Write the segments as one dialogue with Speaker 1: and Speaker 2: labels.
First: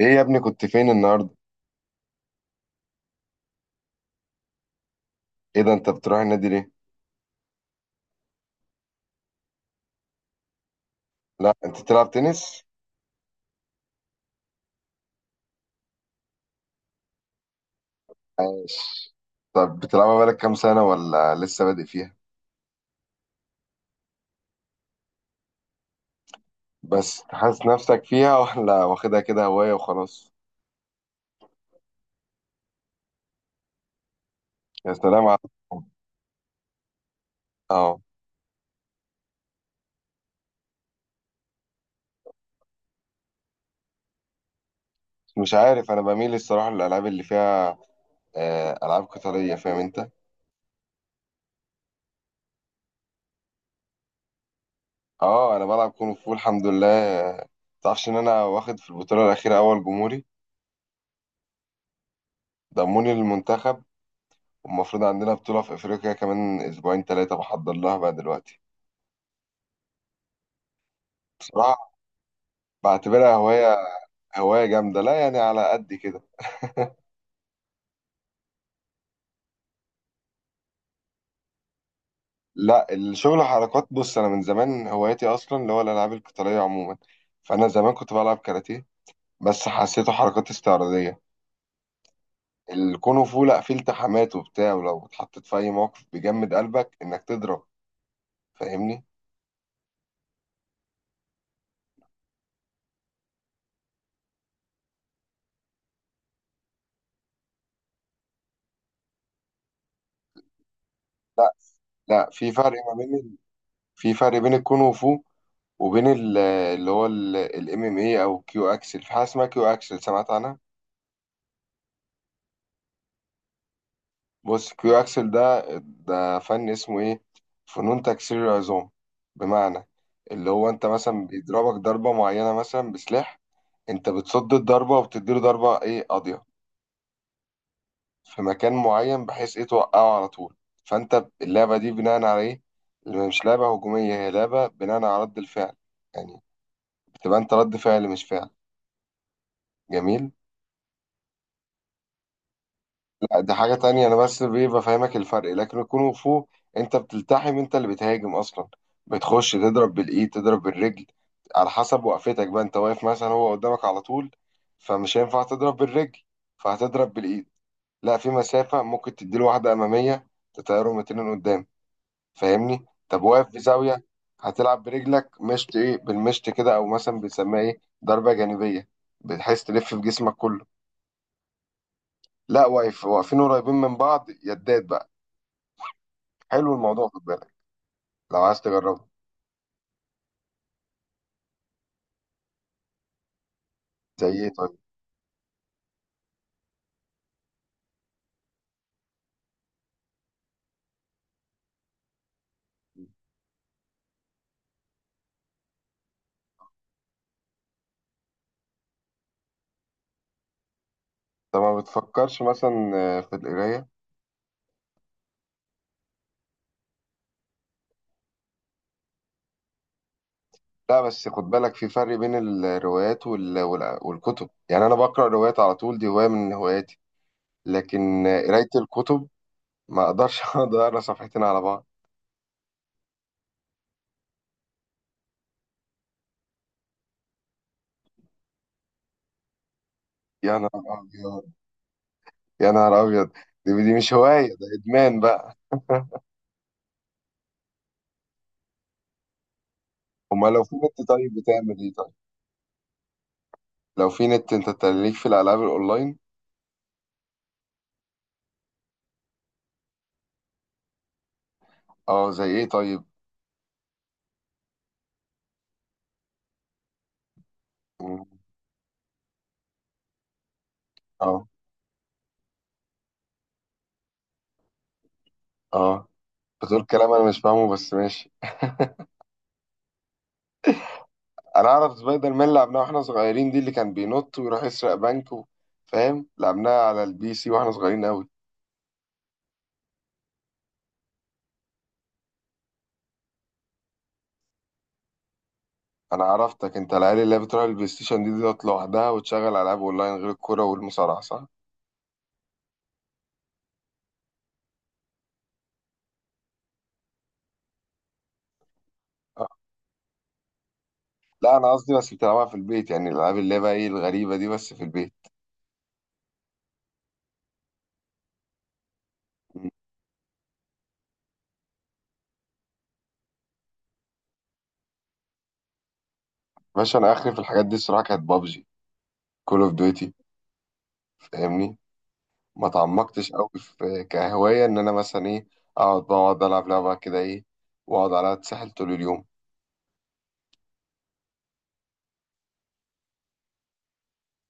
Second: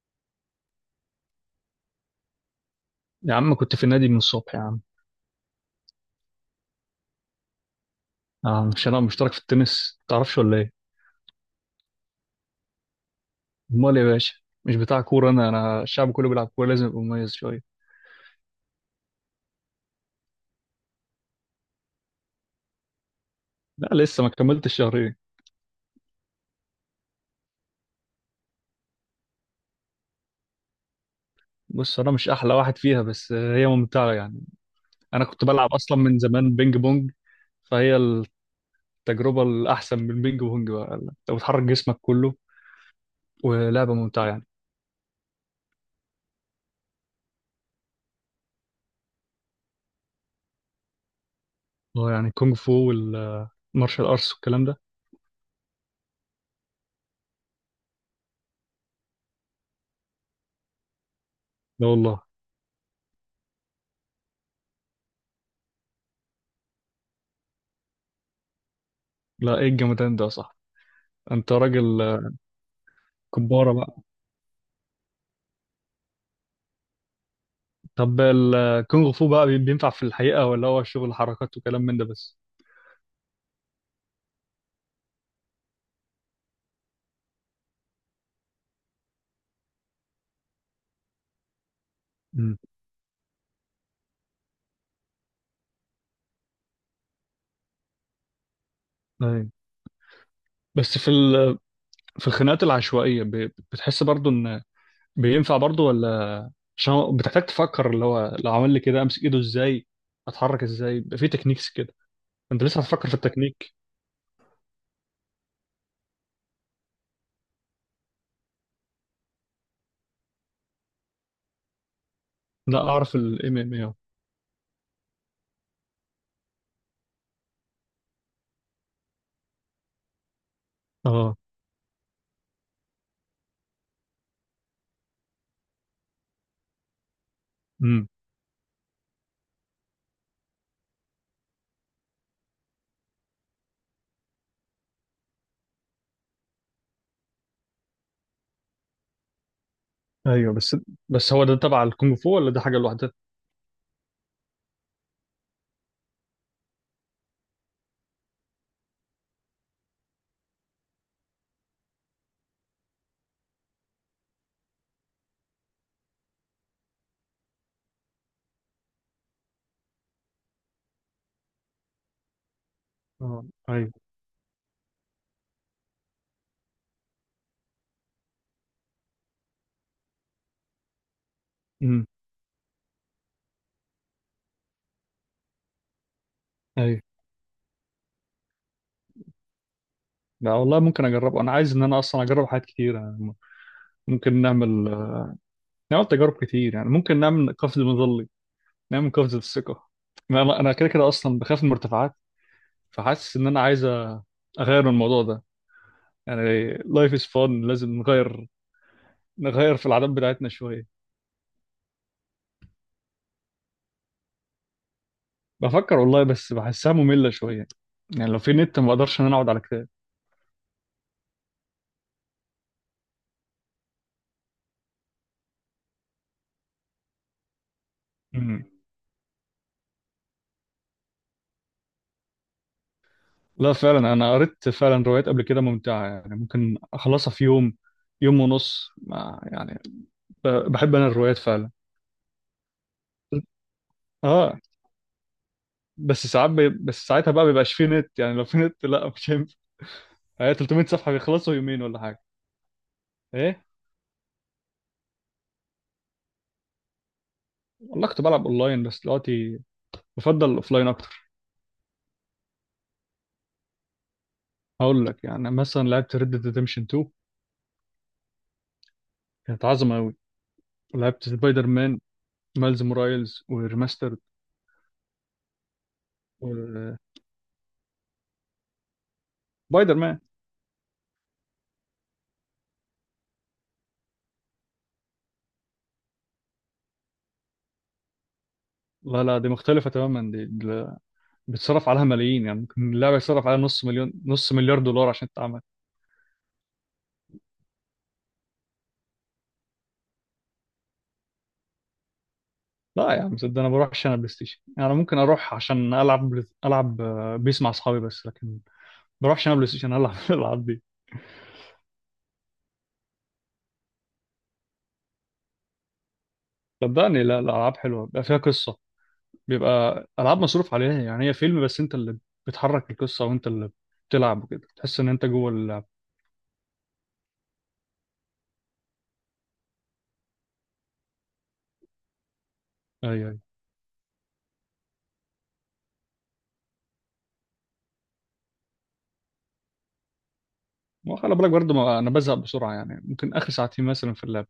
Speaker 1: ايه يا ابني كنت فين النهارده؟
Speaker 2: يا عم كنت في النادي من الصبح يا عم.
Speaker 1: ايه ده، انت بتروح النادي ليه؟
Speaker 2: مش انا مشترك في التنس، متعرفش ولا ايه؟
Speaker 1: لا، انت بتلعب تنس؟
Speaker 2: امال يا باشا! مش بتاع كوره، انا الشعب كله بيلعب كوره، لازم ابقى مميز شويه.
Speaker 1: عاش. طب بتلعبها بقالك كام سنه ولا لسه بادئ فيها؟
Speaker 2: لا، لسه ما كملتش شهرين.
Speaker 1: بس حاسس نفسك فيها ولا واخدها كده هوايه وخلاص؟
Speaker 2: بص، انا مش احلى واحد فيها، بس هي ممتعه يعني.
Speaker 1: يا
Speaker 2: انا
Speaker 1: سلام على.
Speaker 2: كنت بلعب اصلا من زمان بينج بونج. فهي
Speaker 1: اه،
Speaker 2: التجربه الاحسن من البينج بونج، بقى انت بتحرك جسمك كله ولعبه ممتعه يعني.
Speaker 1: مش عارف انا بميل الصراحه للالعاب اللي فيها. العاب قتاليه فاهم انت.
Speaker 2: اه يعني كونغ فو والمارشال ارتس والكلام ده.
Speaker 1: اه، انا بلعب كونغ فو الحمد لله. تعرفش ان انا واخد في البطوله الاخيره اول جمهوري؟
Speaker 2: لا والله.
Speaker 1: ضموني للمنتخب. والمفروض عندنا بطوله في افريقيا كمان اسبوعين ثلاثه بحضر لها بقى دلوقتي.
Speaker 2: لا ايه الجمدان ده يا صاحبي، انت راجل
Speaker 1: بعتبرها هواية.
Speaker 2: كبارة.
Speaker 1: هواية جامدة، لا يعني على قد كده.
Speaker 2: طب الكونغ فو بقى بينفع في الحقيقة ولا هو شغل حركات وكلام من ده بس؟
Speaker 1: لا، الشغل حركات. بص، أنا من زمان هوايتي أصلا اللي هو الألعاب القتالية عموما. فأنا زمان كنت بلعب كاراتيه. بس حسيته حركات استعراضية.
Speaker 2: امم.
Speaker 1: الكونغ فو لا، فيه التحامات وبتاع، ولو اتحطيت في أي موقف بيجمد قلبك إنك تضرب. فاهمني.
Speaker 2: ايوه، بس في الخناقات العشوائية بتحس برضو ان بينفع برضو ولا؟ عشان هو بتحتاج تفكر، اللي هو لو عمل لي كده امسك ايده ازاي، اتحرك ازاي، بيبقى في تكنيكس كده.
Speaker 1: لا، في
Speaker 2: انت
Speaker 1: فرق
Speaker 2: لسه
Speaker 1: ما
Speaker 2: هتفكر في
Speaker 1: بين
Speaker 2: التكنيك؟
Speaker 1: في فرق بين الكونغ فو وبين اللي هو الام ام اي او كيو اكسل. في حاجه اسمها كيو اكسل، سمعت عنها؟
Speaker 2: لا، اعرف الام ام اي.
Speaker 1: بص، كيو اكسل ده فن اسمه ايه. فنون تكسير العظام. بمعنى، اللي هو انت مثلا
Speaker 2: اه.
Speaker 1: بيضربك ضربه معينه مثلا بسلاح، انت بتصد الضربه وبتديله ضربه ايه قاضيه،
Speaker 2: امم.
Speaker 1: في مكان معين بحيث ايه توقعه على طول. فانت اللعبه دي بناء على ايه، اللي مش لعبه هجوميه، هي لعبه بناء على رد الفعل. يعني بتبقى انت رد فعل مش فعل. جميل.
Speaker 2: ايوه، بس هو ده تبع الكونغ فو ولا ده حاجة لوحدها؟
Speaker 1: لا دي حاجة تانية، أنا بس بيه بفهمك الفرق. لكن الكونغ فو أنت بتلتحم، أنت اللي بتهاجم أصلا. بتخش تضرب بالإيد، تضرب بالرجل. على حسب وقفتك بقى، أنت واقف مثلا هو قدامك على طول، فمش هينفع تضرب بالرجل، فهتضرب بالإيد. لا، في مسافة، ممكن تديله واحدة أمامية تطيره مترين قدام. فاهمني؟ طب
Speaker 2: اه
Speaker 1: واقف في
Speaker 2: ايوه.
Speaker 1: زاوية، هتلعب برجلك مشط إيه، بالمشط كده، أو مثلا بنسميها إيه ضربة جانبية. بتحس تلف في جسمك كله.
Speaker 2: امم.
Speaker 1: لا، واقف واقفين قريبين من بعض، يدات بقى. حلو
Speaker 2: ايوه.
Speaker 1: الموضوع، خد بالك. لو عايز تجربه.
Speaker 2: لا والله، ممكن اجربه، انا عايز ان انا اصلا اجرب حاجات كتير أنا.
Speaker 1: زي
Speaker 2: ممكن
Speaker 1: ايه طيب؟
Speaker 2: نعمل، نعمل تجارب كتير يعني. ممكن نعمل قفز مظلي، نعمل قفزة الثقة. أنا كده كده أصلا بخاف من المرتفعات، فحاسس إن أنا عايز أغير من الموضوع ده. يعني لايف از فان، لازم نغير، نغير في العادات بتاعتنا شوية.
Speaker 1: انت ما بتفكرش مثلا في القرايه؟
Speaker 2: بفكر والله، بس بحسها مملة شوية. يعني لو في نت ما بقدرش إن أنا أقعد على كتاب.
Speaker 1: لا، بس خد بالك، في فرق بين الروايات والكتب، يعني انا بقرا روايات على طول، دي هوايه من هواياتي. لكن
Speaker 2: مم.
Speaker 1: قرايه الكتب ما اقدرش اقعد اقرا صفحتين على بعض.
Speaker 2: لا، فعلا أنا قريت فعلا روايات قبل كده ممتعة، يعني ممكن أخلصها في يوم، يوم ونص ما يعني.
Speaker 1: يا
Speaker 2: بحب
Speaker 1: نهار
Speaker 2: أنا الروايات
Speaker 1: ابيض.
Speaker 2: فعلا.
Speaker 1: يا نهار ابيض. دي مش هوايه،
Speaker 2: آه.
Speaker 1: ده ادمان بقى.
Speaker 2: بس ساعتها بقى بيبقاش فيه نت، يعني لو في نت لا مش هينفع.
Speaker 1: امال
Speaker 2: هي
Speaker 1: لو في
Speaker 2: 300
Speaker 1: نت
Speaker 2: صفحة
Speaker 1: طيب،
Speaker 2: بيخلصوا
Speaker 1: بتعمل
Speaker 2: يومين
Speaker 1: ايه
Speaker 2: ولا
Speaker 1: طيب؟
Speaker 2: حاجة، ايه.
Speaker 1: لو في نت انت تليك في الالعاب الاونلاين.
Speaker 2: والله كنت بلعب اونلاين، بس دلوقتي بفضل الاوفلاين اكتر.
Speaker 1: اه، زي ايه طيب؟
Speaker 2: هقول لك، يعني مثلا لعبت ريد ديد ريدمشن 2،
Speaker 1: مم.
Speaker 2: كانت عظمة قوي. لعبت
Speaker 1: اه،
Speaker 2: سبايدر مان مايلز مورايلز وريماسترد.
Speaker 1: اه، بتقول
Speaker 2: و-
Speaker 1: كلام انا مش فاهمه بس ماشي.
Speaker 2: سبايدر مان.
Speaker 1: انا اعرف سبايدر مان، لعبناه واحنا صغيرين، دي اللي كان بينط ويروح يسرق بنك. فاهم، لعبناها على البي سي واحنا صغيرين قوي.
Speaker 2: لا لا، دي مختلفة تماما، بيتصرف عليها ملايين، يعني ممكن اللعبة يتصرف عليها نص مليون، نص مليار دولار عشان تتعمل.
Speaker 1: انا عرفتك، انت العيال اللي هي بتروح البلاي ستيشن دي ديت لوحدها وتشغل العاب اونلاين غير الكوره والمصارعه، صح؟
Speaker 2: لا يا عم، صدق، انا بروح عشان بلاي ستيشن يعني، ممكن اروح عشان العب العب بيس مع اصحابي بس، لكن ما
Speaker 1: آه.
Speaker 2: بروحش انا بلاي ستيشن العب الالعاب دي.
Speaker 1: لا، انا قصدي بس بتلعبها في البيت، يعني الالعاب اللي هي بقى ايه الغريبه دي، بس في البيت.
Speaker 2: صدقني لا، الالعاب حلوه، بيبقى فيها قصه،
Speaker 1: م.
Speaker 2: بيبقى العاب مصروف عليها يعني، هي فيلم بس انت اللي بتحرك القصه وانت اللي بتلعب وكده، تحس ان انت جوه اللعب.
Speaker 1: باشا، انا اخري في الحاجات دي الصراحه، كانت بابجي، كول اوف ديوتي، فاهمني. ما
Speaker 2: ايوه
Speaker 1: تعمقتش
Speaker 2: ايوه.
Speaker 1: قوي في كهوايه ان انا مثلا ايه، اقعد بقعد العب لعبه كده ايه واقعد عليها اتسحل طول اليوم.
Speaker 2: وخلي بالك برضه، ما انا بزهق بسرعه، يعني ممكن اخر ساعتين مثلا في اللعب.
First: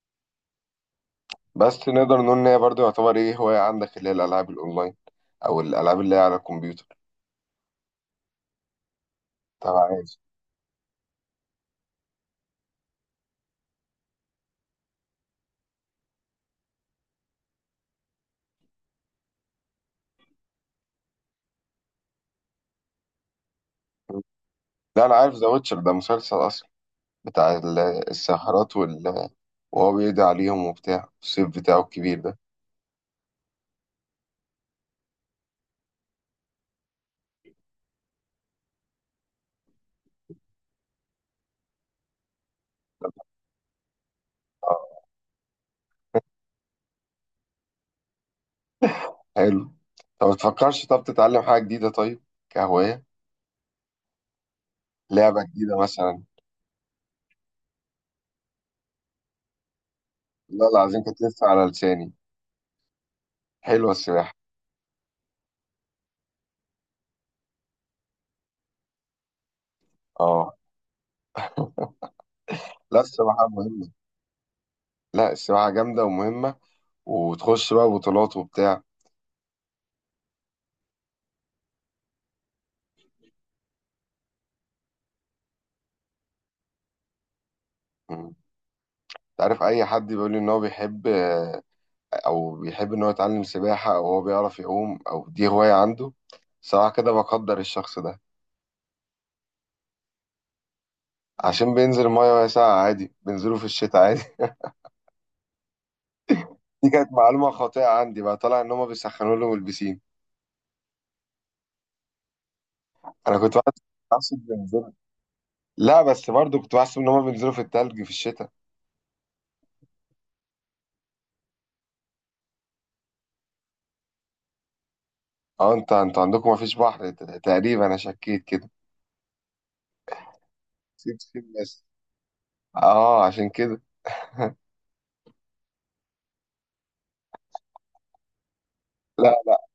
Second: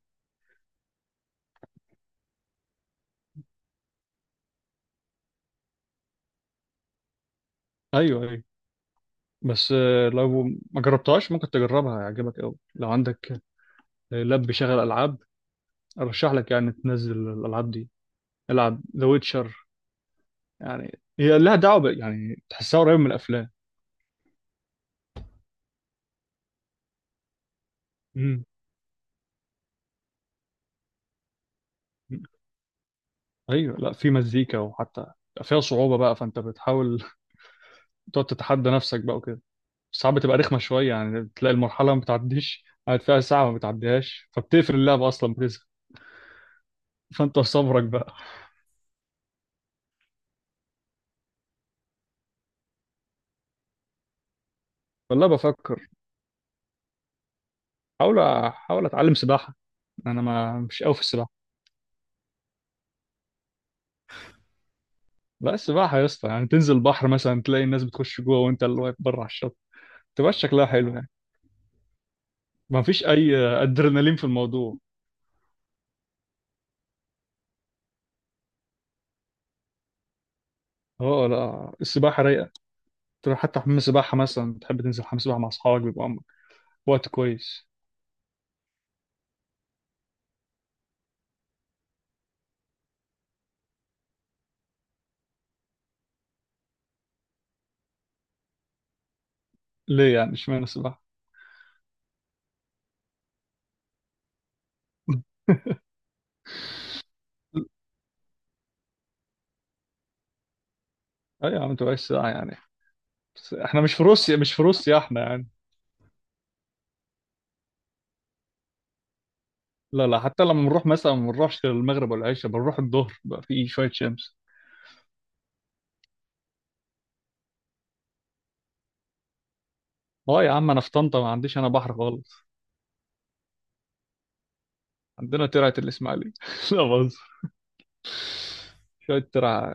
Speaker 1: بس نقدر نقول ان هي برضه يعتبر ايه هواية عندك، اللي هي الالعاب الاونلاين او الالعاب اللي هي على الكمبيوتر.
Speaker 2: ايوه ايوه. بس
Speaker 1: طب عايز.
Speaker 2: لو ما جربتهاش ممكن تجربها، هيعجبك قوي لو عندك لاب بيشغل العاب. ارشح لك يعني تنزل الالعاب دي، العب ذا ويتشر. يعني هي لها دعوه يعني تحسها قريب من الافلام.
Speaker 1: لا، انا عارف ذا ويتشر ده مسلسل اصلا، بتاع
Speaker 2: مم.
Speaker 1: الساحرات وهو بيقضي عليهم وبتاع الصيف بتاعه الكبير ده.
Speaker 2: ايوه، لا في مزيكا، وحتى فيها صعوبة بقى، فانت بتحاول تقعد تتحدى نفسك بقى وكده. ساعات بتبقى رخمة شوية، يعني بتلاقي المرحلة ما بتعديش، قاعد فيها ساعة ما بتعديهاش فبتقفل
Speaker 1: آه،
Speaker 2: اللعبة أصلا بتزهق. فانت صبرك بقى.
Speaker 1: حلو. طب ما تفكرش، طب تتعلم حاجة جديدة طيب، كهواية،
Speaker 2: والله
Speaker 1: لعبة جديدة
Speaker 2: بفكر.
Speaker 1: مثلا.
Speaker 2: احاول احاول اتعلم سباحة، انا ما
Speaker 1: لا،
Speaker 2: مش قوي في
Speaker 1: العظيم كانت
Speaker 2: السباحة.
Speaker 1: لسه على لساني، حلوة السباحة.
Speaker 2: لا، السباحة يا اسطى، يعني تنزل البحر مثلا تلاقي الناس بتخش جوه وانت اللي واقف بره على الشط، تبقى
Speaker 1: اه.
Speaker 2: شكلها حلو يعني. ما
Speaker 1: لا،
Speaker 2: فيش اي
Speaker 1: السباحة مهمة.
Speaker 2: ادرينالين في الموضوع.
Speaker 1: لا، السباحة جامدة ومهمة، وتخش بقى بطولات وبتاع.
Speaker 2: اه لا، السباحة رايقة، تروح حتى حمام سباحة مثلا، بتحب تنزل حمام سباحة مع اصحابك بيبقى وقت كويس.
Speaker 1: تعرف، اي حد بيقول لي ان هو بيحب او بيحب ان هو يتعلم سباحة، او هو بيعرف يعوم، او دي هواية عنده، صراحة كده بقدر الشخص ده.
Speaker 2: ليه يعني، اشمعنى السباحة؟
Speaker 1: عشان بينزل المية وهي ساقعة عادي، بينزلوا في الشتاء عادي. دي كانت معلومة خاطئة عندي بقى، طلع ان هما بيسخنوا لهم البسين.
Speaker 2: اي يا عم، تبقاش ساعة يعني.
Speaker 1: انا
Speaker 2: بس
Speaker 1: كنت
Speaker 2: احنا
Speaker 1: بحس-
Speaker 2: مش في روسيا،
Speaker 1: بحسب
Speaker 2: مش في
Speaker 1: بينزلوا.
Speaker 2: روسيا احنا يعني.
Speaker 1: لا بس برضه كنت بحسب ان هما بينزلوا في التلج في الشتاء.
Speaker 2: لا لا، حتى لما بنروح مثلا ما بنروحش المغرب ولا العشاء، بنروح الظهر بقى في شوية شمس.
Speaker 1: اه، انت انتوا عندكم مفيش بحر، تقريبا انا شكيت كده.
Speaker 2: اه يا عم، انا في
Speaker 1: سيب
Speaker 2: طنطا ما
Speaker 1: سيب
Speaker 2: عنديش انا
Speaker 1: بس.
Speaker 2: بحر خالص.
Speaker 1: اه، عشان كده.
Speaker 2: عندنا ترعة الاسماعيلية. لا بهزر، شوية
Speaker 1: لا،
Speaker 2: ترعة.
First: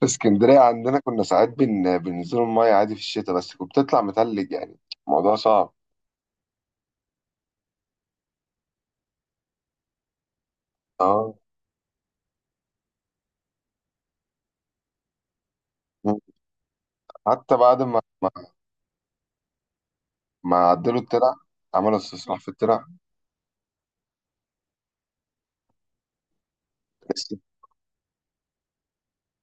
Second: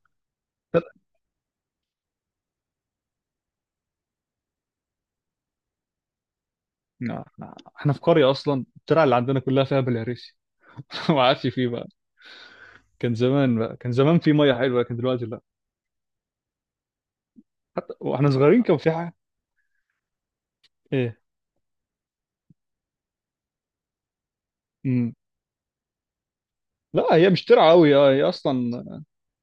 Speaker 1: في اسكندرية
Speaker 2: ترع...
Speaker 1: عندنا كنا ساعات بننزلوا المية عادي في الشتاء، بس كنت بتطلع متلج يعني. الموضوع صعب.
Speaker 2: لا، لا. احنا في قرية اصلا، الترعة اللي عندنا كلها فيها بلهارسي. ما
Speaker 1: اه،
Speaker 2: عادش فيه بقى. كان زمان في مية حلوة لكن دلوقتي لا.
Speaker 1: حتى بعد
Speaker 2: حتى واحنا صغيرين كان في حاجة،
Speaker 1: ما عدلوا
Speaker 2: ايه.
Speaker 1: الترع، عملوا استصلاح في الترع.
Speaker 2: لا
Speaker 1: بس
Speaker 2: هي مش ترعى قوي، اه هي اصلا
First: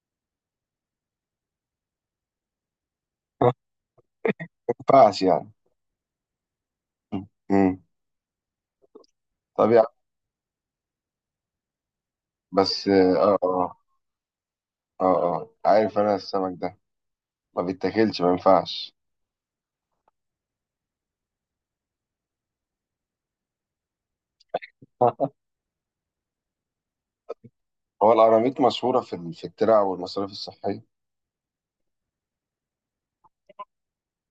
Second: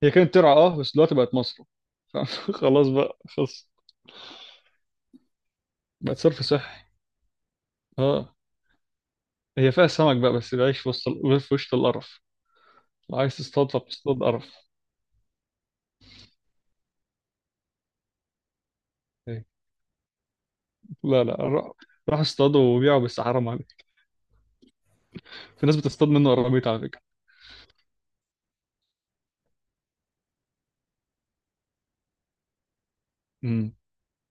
Speaker 2: هي كانت ترعى، اه بس دلوقتي بقت مصرف. خلاص بقى،
Speaker 1: ما
Speaker 2: خلص.
Speaker 1: ينفعش يعني.
Speaker 2: بقت صرف صحي.
Speaker 1: مم.
Speaker 2: اه.
Speaker 1: طب
Speaker 2: هي
Speaker 1: يعني.
Speaker 2: فيها سمك بقى، بس بيعيش في في وسط القرف.
Speaker 1: بس،
Speaker 2: لو
Speaker 1: اه،
Speaker 2: عايز تصطاد
Speaker 1: اه،
Speaker 2: فبتصطاد قرف.
Speaker 1: اه، اه. آه. عارف، انا السمك ده ما بيتاكلش، ما ينفعش.
Speaker 2: إيه. لا لا، روح، روح اصطاده وبيعه، بس حرام عليك. في ناس بتصطاد منه قراميط على فكرة.
Speaker 1: هو القراميط مشهورة في في الترع والمصاريف الصحية؟
Speaker 2: امم.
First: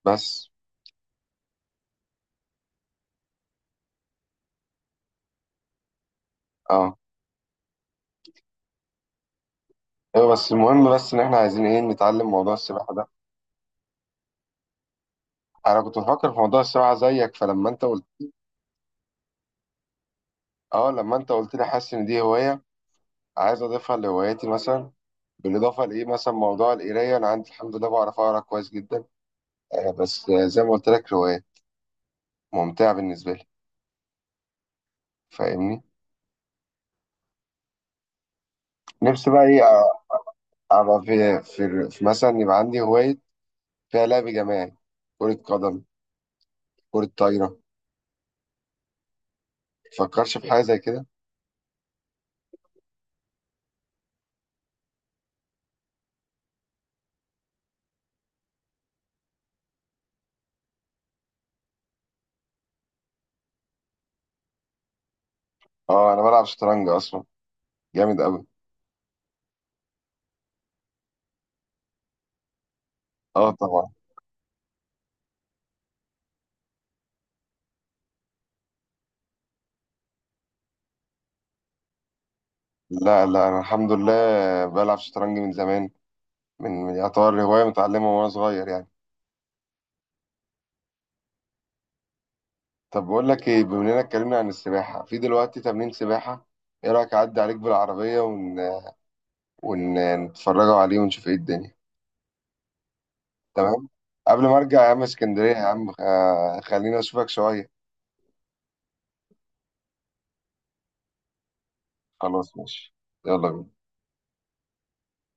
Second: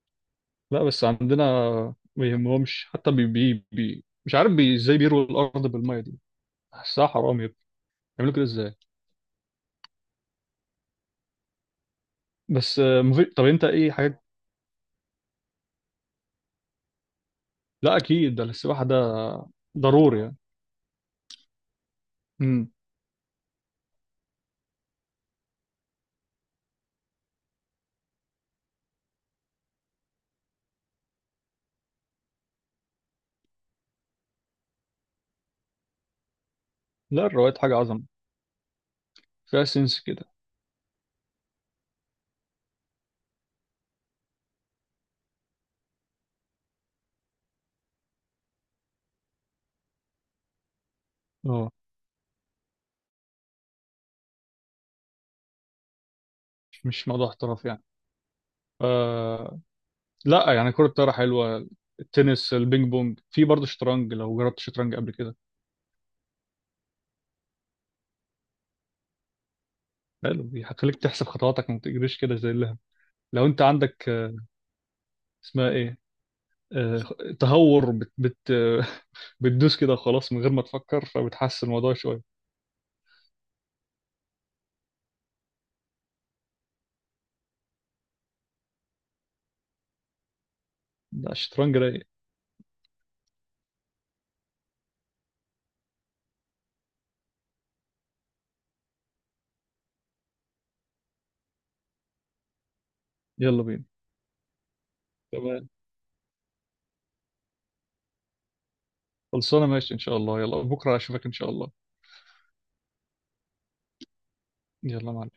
Speaker 1: بس
Speaker 2: لا بس عندنا ما يهمهمش، حتى بي بي, بي. مش عارف بي ازاي بيروا الارض بالميه دي.
Speaker 1: اه.
Speaker 2: حسها حرام يا ابني، يعملوا كده ازاي.
Speaker 1: ايوه، بس المهم، بس ان احنا عايزين ايه، نتعلم موضوع
Speaker 2: بس
Speaker 1: السباحة ده.
Speaker 2: مفيد. طب انت ايه حاجات.
Speaker 1: انا كنت بفكر في موضوع السباحة زيك، فلما انت
Speaker 2: لا
Speaker 1: قلت،
Speaker 2: اكيد، ده السباحه ده ضروري يعني.
Speaker 1: اه، لما انت قلت لي، حاسس ان دي هوايه
Speaker 2: امم.
Speaker 1: عايز اضيفها لهواياتي مثلا. بالاضافه لايه، مثلا موضوع القرايه، انا عندي الحمد لله بعرف اقرا كويس جدا. بس زي ما قلت لك، روايه ممتعه بالنسبه لي، فاهمني.
Speaker 2: لا الروايات حاجة عظمة،
Speaker 1: نفسي بقى ايه
Speaker 2: فيها سنس كده.
Speaker 1: ابقى في مثلا، يبقى عندي هوايه فيها لعب جماعي، كره قدم، كره طايره. متفكرش في حاجه زي كده؟
Speaker 2: اه، مش موضوع احتراف يعني. آه. لا يعني كرة الطايرة حلوة، التنس، البينج بونج، في برضه شطرنج، لو جربت شطرنج قبل كده.
Speaker 1: اه، انا بلعب شطرنج اصلا، جامد قوي.
Speaker 2: حلو، دي هتخليك تحسب خطواتك، ما تجريش كده زي اللهم. لو
Speaker 1: اه،
Speaker 2: انت
Speaker 1: طبعا.
Speaker 2: عندك اسمها ايه، آه، تهور، بت بت. بتدوس كده خلاص من غير ما تفكر، فبتحسن الموضوع شوية.
Speaker 1: لا، لا، انا الحمد لله بلعب شطرنج من زمان. يعتبر هوايه متعلمه وانا صغير يعني.
Speaker 2: لا الشطرنج رايق.
Speaker 1: طب بقول لك ايه، بما اننا اتكلمنا عن السباحة، في دلوقتي تمرين سباحة، ايه رأيك اعدي عليك بالعربية ونتفرجوا عليه ونشوف ايه الدنيا.
Speaker 2: يلا بينا.
Speaker 1: تمام. قبل ما ارجع يا عم اسكندرية يا
Speaker 2: تمام،
Speaker 1: عم، خلينا اشوفك شوية.
Speaker 2: خلصانة، ماشي ان شاء الله، يلا بكرة اشوفك ان شاء الله.
Speaker 1: خلاص ماشي. يلا بينا.
Speaker 2: يلا مع.